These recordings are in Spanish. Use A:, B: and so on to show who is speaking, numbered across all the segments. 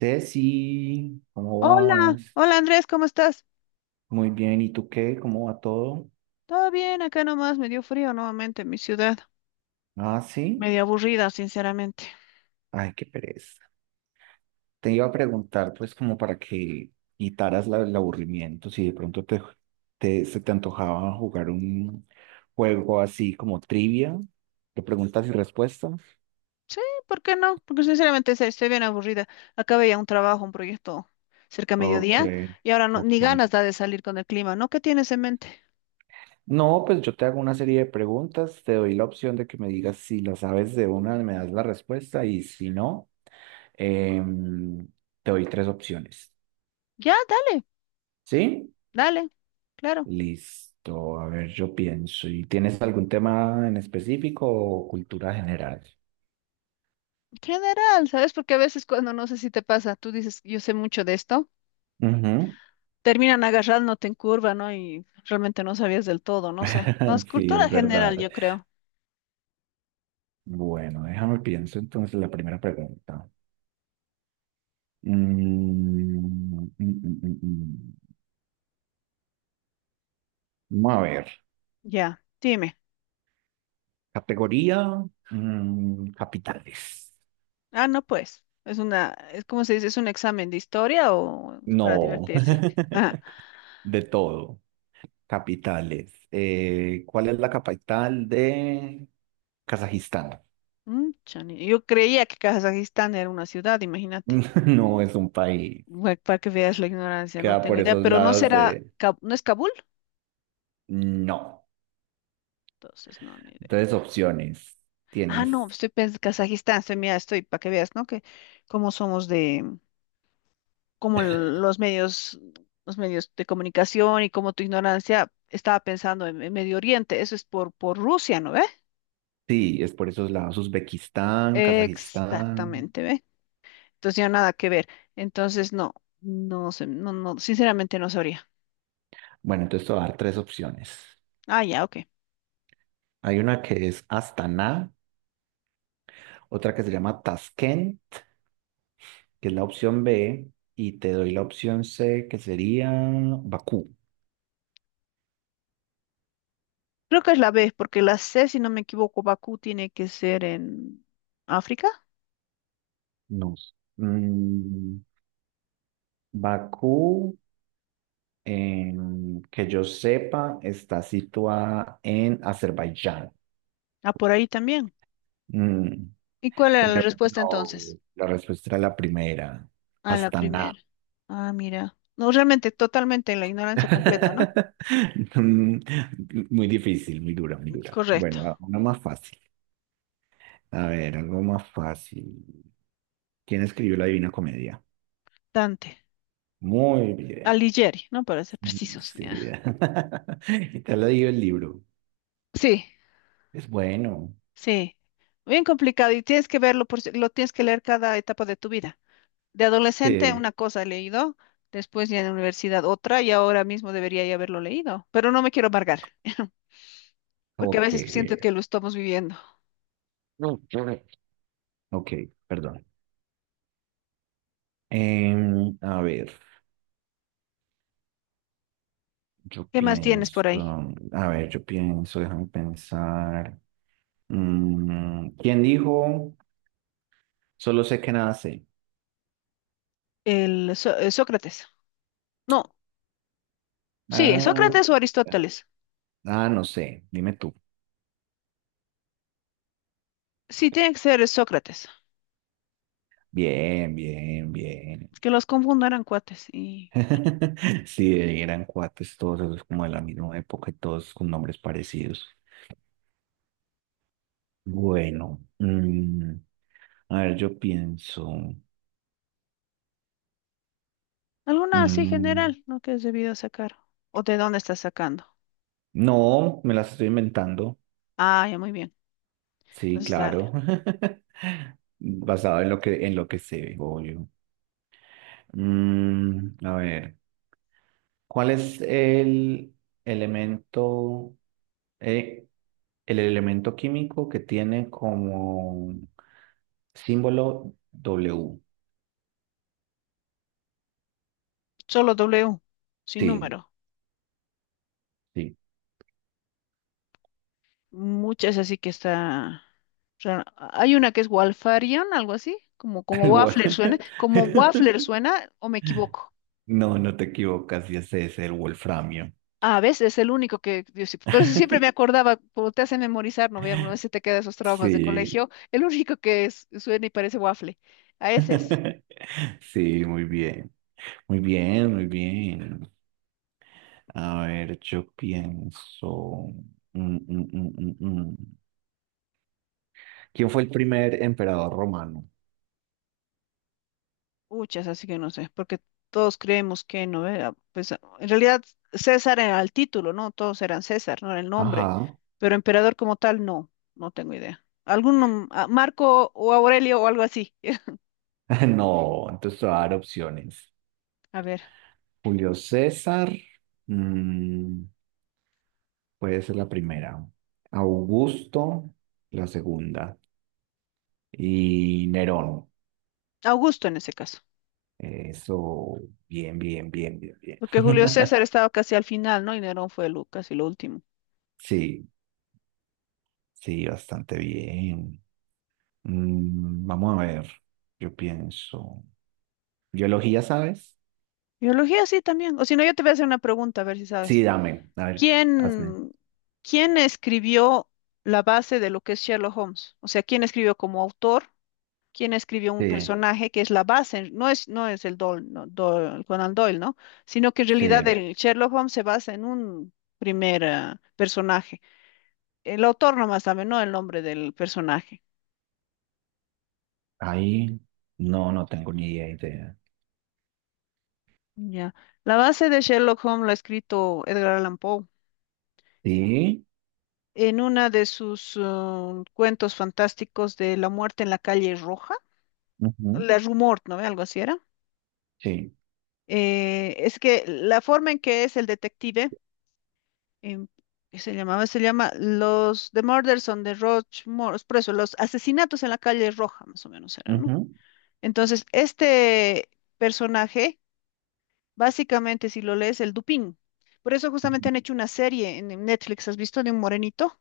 A: Ceci, ¿cómo
B: Hola,
A: vas?
B: hola Andrés, ¿cómo estás?
A: Muy bien, ¿y tú qué? ¿Cómo va todo?
B: Todo bien, acá nomás me dio frío nuevamente en mi ciudad.
A: Ah, sí.
B: Medio aburrida, sinceramente.
A: Ay, qué pereza. Te iba a preguntar, pues, como para que quitaras el aburrimiento, si de pronto se te antojaba jugar un juego así como trivia, de preguntas y respuestas.
B: Sí, ¿por qué no? Porque sinceramente sí, estoy bien aburrida. Acabé ya un trabajo, un proyecto cerca a
A: Ok,
B: mediodía y ahora no,
A: ok.
B: ni ganas da de salir con el clima, ¿no? ¿Qué tienes en mente?
A: No, pues yo te hago una serie de preguntas, te doy la opción de que me digas si la sabes de una, me das la respuesta y si no, em, te doy tres opciones.
B: Ya, dale,
A: ¿Sí?
B: dale, claro.
A: Listo. A ver, yo pienso. ¿Y tienes algún tema en específico o cultura general?
B: General, ¿sabes? Porque a veces cuando no sé si te pasa, tú dices, yo sé mucho de esto,
A: Ujú.
B: terminan agarrándote en curva, ¿no? Y realmente no sabías del todo, no sé. Más
A: Sí,
B: cultura
A: es
B: general,
A: verdad.
B: yo creo.
A: Bueno, déjame pienso entonces la primera pregunta. Mm, mm, mm, mm, mm. Vamos a ver.
B: Ya, dime.
A: Categoría capitales.
B: Ah, no, pues, es como se dice, es un examen de historia o para
A: No,
B: divertirse. Ajá.
A: de todo. Capitales. ¿Cuál es la capital de Kazajistán?
B: Mm, chani. Yo creía que Kazajistán era una ciudad, imagínate.
A: No es un país.
B: Bueno, para que veas la ignorancia, no
A: Queda
B: tengo
A: por
B: idea,
A: esos
B: pero no
A: lados
B: será,
A: de
B: No es Kabul,
A: no.
B: entonces no, ni idea.
A: Entonces, opciones.
B: Ah,
A: Tienes.
B: no, estoy pensando Kazajistán, estoy, mira, estoy, para que veas, ¿no? Que cómo somos de, cómo los medios de comunicación y cómo tu ignorancia estaba pensando en Medio Oriente, eso es por Rusia, ¿no ve?
A: Sí, es por esos lados. Uzbekistán, Kazajistán.
B: Exactamente, ¿ve? Entonces ya nada que ver. Entonces no, no sé, sinceramente no sabría.
A: Bueno, entonces te voy a dar tres opciones.
B: Ah, ya, ok.
A: Hay una que es Astana, otra que se llama Tashkent, que es la opción B, y te doy la opción C, que sería Bakú.
B: Creo que es la B, porque la C, si no me equivoco, Bakú tiene que ser en África.
A: No sé. Bakú, que yo sepa, está situada en Azerbaiyán.
B: Ah, por ahí también.
A: Mm,
B: ¿Y cuál era la, sí,
A: Pero
B: respuesta
A: no,
B: entonces?
A: la respuesta era la primera.
B: Ah, la
A: Hasta nada.
B: primera. Ah, mira. No, realmente, totalmente en la ignorancia completa, ¿no?
A: Mm, Muy difícil, muy dura, muy dura.
B: Correcto.
A: Bueno, una más fácil. A ver, algo más fácil. ¿Quién escribió la Divina Comedia?
B: Dante.
A: Muy bien.
B: Alighieri, ¿no? Para ser precisos.
A: Sí.
B: Ya.
A: Y te lo digo el libro.
B: Sí,
A: Es bueno.
B: sí. Bien complicado y tienes que verlo, por, lo tienes que leer cada etapa de tu vida. De adolescente
A: Sí.
B: una cosa he leído, después ya en la universidad otra y ahora mismo debería ya haberlo leído, pero no me quiero amargar, porque a
A: Ok.
B: veces siento que lo estamos viviendo.
A: Ok, perdón. A ver, yo
B: ¿Qué más tienes
A: pienso.
B: por ahí?
A: A ver, yo pienso, déjame pensar. ¿Quién dijo? Solo sé que nada sé.
B: Sócrates. No, sí,
A: Ah,
B: Sócrates o Aristóteles.
A: ah, no sé. Dime tú.
B: Sí, tiene que ser Sócrates,
A: Bien, bien, bien.
B: que los confundo, eran cuates y bueno,
A: Sí, eran cuates todos esos como de la misma época y todos con nombres parecidos. Bueno, a ver, yo pienso.
B: alguna así
A: mm,
B: general, ¿no? Que es debido sacar. ¿O de dónde estás sacando?
A: no, me las estoy inventando.
B: Ah, ya muy bien.
A: Sí,
B: Entonces dale.
A: claro. Basado en lo que sé, obvio. A ver. ¿Cuál es elemento, eh, el elemento químico que tiene como símbolo W?
B: Solo W, sin
A: Sí,
B: número.
A: sí.
B: Muchas así que está rara. Hay una que es Walfarion, algo así, como, como
A: El
B: Waffler suena, como Waffler suena, o me equivoco.
A: No, no te equivocas, y ese es el wolframio.
B: A veces es el único que, pero sí siempre me acordaba, como te hacen memorizar, ¿no? Ve, alguna vez se te quedan esos traumas de
A: Sí.
B: colegio, el único que suena y parece waffle. A ese es.
A: Sí, muy bien. Muy bien, muy bien. A ver, yo pienso. mm, mm, mm, mm, mm. ¿Quién fue el primer emperador romano?
B: Muchas, así que no sé, porque todos creemos que no era, pues en realidad César era el título, ¿no? Todos eran César, no era el nombre,
A: Ajá.
B: pero emperador como tal, no, no tengo idea. Algún Marco o Aurelio o algo así.
A: No, entonces te voy a dar opciones.
B: A ver,
A: Julio César, mm, puede ser la primera. Augusto, la segunda. Y Nerón.
B: Augusto en ese caso,
A: Eso, bien, bien, bien, bien, bien.
B: porque Julio César estaba casi al final, ¿no? Y Nerón fue lo, casi lo último.
A: Sí, sí, bastante bien. Vamos a ver, yo pienso. ¿Biología sabes?
B: Biología sí también, o si no, yo te voy a hacer una pregunta, a ver si
A: Sí,
B: sabes.
A: dame, a ver, hazme.
B: ¿Quién, ¿quién escribió la base de lo que es Sherlock Holmes? O sea, ¿quién escribió como autor? Quien escribió un
A: Sí,
B: personaje que es la base, no es el Doyle, no, Conan Doyle, ¿no? Sino que en realidad
A: sí.
B: el Sherlock Holmes se basa en un primer personaje. El autor nomás sabe, no el nombre del personaje.
A: Ahí no, no tengo ni idea.
B: Ya. La base de Sherlock Holmes la ha escrito Edgar Allan Poe
A: Sí,
B: en una de sus cuentos fantásticos de La muerte en la calle Roja,
A: ujú,
B: La Rumor, ¿no? Ve, algo así era.
A: sí,
B: Es que la forma en que es el detective em, que se llamaba, se llama los The Murders on the por eso, los asesinatos en la calle Roja, más o menos era, ¿no?
A: ujú,
B: Entonces, este personaje, básicamente, si lo lees, el Dupin. Por eso justamente
A: ujú.
B: han hecho una serie en Netflix, ¿has visto? De un morenito,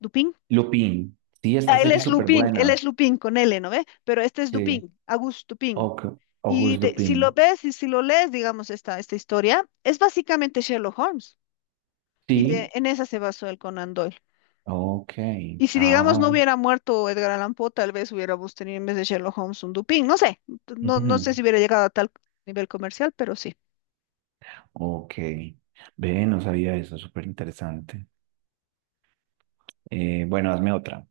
B: Dupin.
A: Lupin, sí,
B: Ah,
A: esta serie es súper
B: Él
A: buena.
B: es Lupin con L, ¿no ve? Pero este es
A: Sí,
B: Dupin, Auguste Dupin.
A: ok, August
B: Si lo
A: Lupin.
B: ves y si lo lees, digamos, esta historia, es básicamente Sherlock Holmes. Y
A: Sí,
B: de, en esa se basó el Conan Doyle.
A: ok,
B: Y si, digamos, no
A: ah,
B: hubiera muerto Edgar Allan Poe, tal vez hubiéramos tenido en vez de Sherlock Holmes un Dupin. No sé, no,
A: ujú,
B: no sé si hubiera llegado a tal nivel comercial, pero sí.
A: ok. Ve, no sabía eso, súper interesante. Bueno, hazme otra.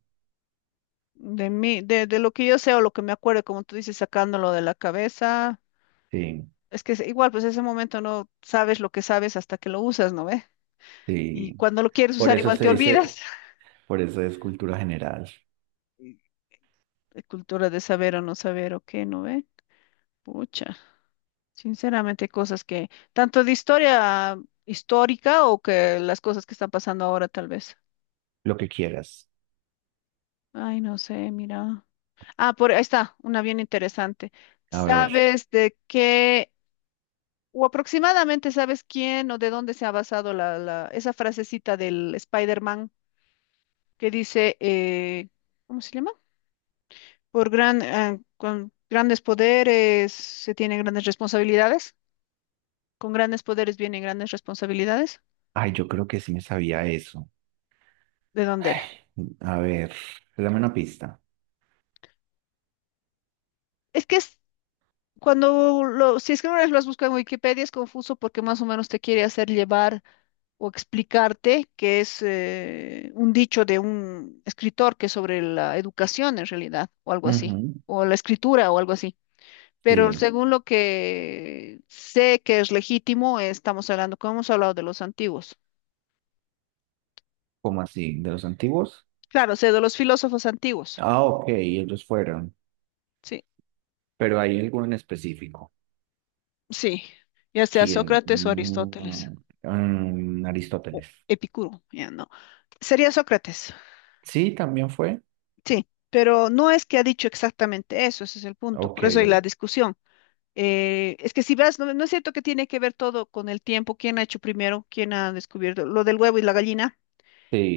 B: De mí, de lo que yo sé o lo que me acuerdo, como tú dices, sacándolo de la cabeza,
A: Sí,
B: es que es igual, pues ese momento no sabes lo que sabes hasta que lo usas, ¿no ve? Y
A: sí.
B: cuando lo quieres
A: Por
B: usar,
A: eso
B: igual
A: se
B: te olvidas.
A: dice, por eso es cultura general,
B: La cultura de saber o no saber o qué, ¿no ve? Pucha, sinceramente, hay cosas que, tanto de historia histórica o que las cosas que están pasando ahora, tal vez.
A: lo que quieras.
B: Ay, no sé, mira. Ah, por ahí está, una bien interesante.
A: A ver,
B: ¿Sabes de qué, o aproximadamente sabes quién o de dónde se ha basado esa frasecita del Spider-Man que dice, ¿cómo se llama? Por gran, ah, con grandes poderes se tienen grandes responsabilidades. Con grandes poderes vienen grandes responsabilidades.
A: ay, yo creo que sí me sabía eso.
B: ¿De dónde
A: Ay,
B: era?
A: a ver, dame una pista.
B: Es que es, cuando lo, si es que una vez lo has buscado en Wikipedia es confuso porque más o menos te quiere hacer llevar o explicarte, que es un dicho de un escritor que es sobre la educación en realidad, o algo así, o la escritura o algo así. Pero
A: Sí,
B: según lo que sé que es legítimo, estamos hablando, como hemos hablado de los antiguos.
A: ¿cómo así? ¿De los antiguos?
B: Claro, sé de los filósofos antiguos.
A: Ah, ok, ellos fueron.
B: Sí,
A: Pero hay alguno en específico.
B: sí, ya sea
A: ¿Quién?
B: Sócrates o Aristóteles o
A: Aristóteles.
B: Epicuro, ya no. Sería Sócrates,
A: Sí, también fue.
B: sí, pero no es que ha dicho exactamente eso, ese es el punto.
A: Ok,
B: Por eso hay la discusión. Es que si vas, no, no es cierto que tiene que ver todo con el tiempo, quién ha hecho primero, quién ha descubierto lo del huevo y la gallina.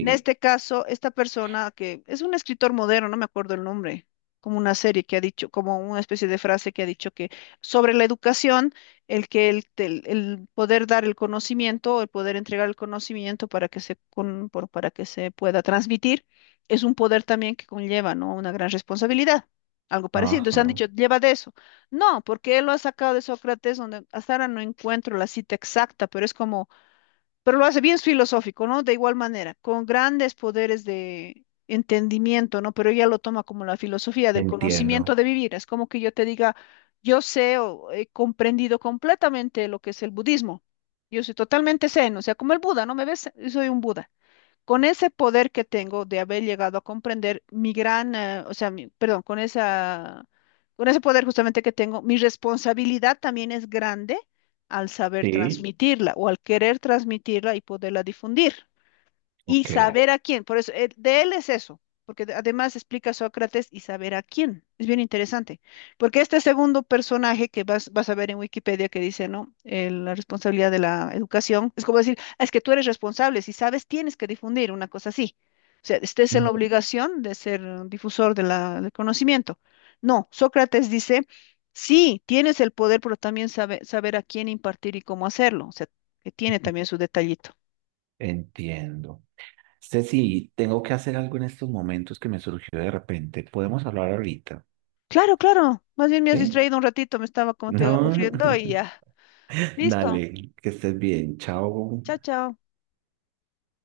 B: En este caso, esta persona que es un escritor moderno, no me acuerdo el nombre, como una serie que ha dicho, como una especie de frase que ha dicho que sobre la educación, el poder dar el conocimiento, el poder entregar el conocimiento para que se, para que se pueda transmitir, es un poder también que conlleva, ¿no? Una gran responsabilidad. Algo parecido. Entonces han
A: Ajá,
B: dicho, lleva de eso. No, porque él lo ha sacado de Sócrates, donde hasta ahora no encuentro la cita exacta, pero es como pero lo hace bien filosófico, ¿no? De igual manera, con grandes poderes de entendimiento, ¿no? Pero ella lo toma como la filosofía del conocimiento
A: entiendo.
B: de vivir. Es como que yo te diga, yo sé o he comprendido completamente lo que es el budismo. Yo soy totalmente zen, o sea, como el Buda, ¿no? ¿Me ves? Yo soy un Buda con ese poder que tengo de haber llegado a comprender mi gran, o sea, perdón, con esa, con ese poder justamente que tengo, mi responsabilidad también es grande al saber
A: Sí,
B: transmitirla o al querer transmitirla y poderla difundir y
A: ok.
B: saber a quién. Por eso, de él es eso, porque además explica Sócrates y saber a quién. Es bien interesante, porque este segundo personaje que vas, vas a ver en Wikipedia que dice, ¿no? La responsabilidad de la educación, es como decir, "Ah, es que tú eres responsable, si sabes, tienes que difundir una cosa así. O sea, estés en la
A: Ujú,
B: obligación de ser difusor de del conocimiento. No, Sócrates dice, sí, tienes el poder, pero también saber a quién impartir y cómo hacerlo. O sea, que tiene
A: ujú,
B: también su detallito.
A: entiendo. Ceci, tengo que hacer algo en estos momentos que me surgió de repente. Podemos hablar ahorita,
B: Claro, claro. Más bien me has
A: ¿sí?
B: distraído un ratito, me estaba, como te digo,
A: No.
B: aburriendo y ya. Listo.
A: Dale, que estés bien. Chao.
B: Chao, chao.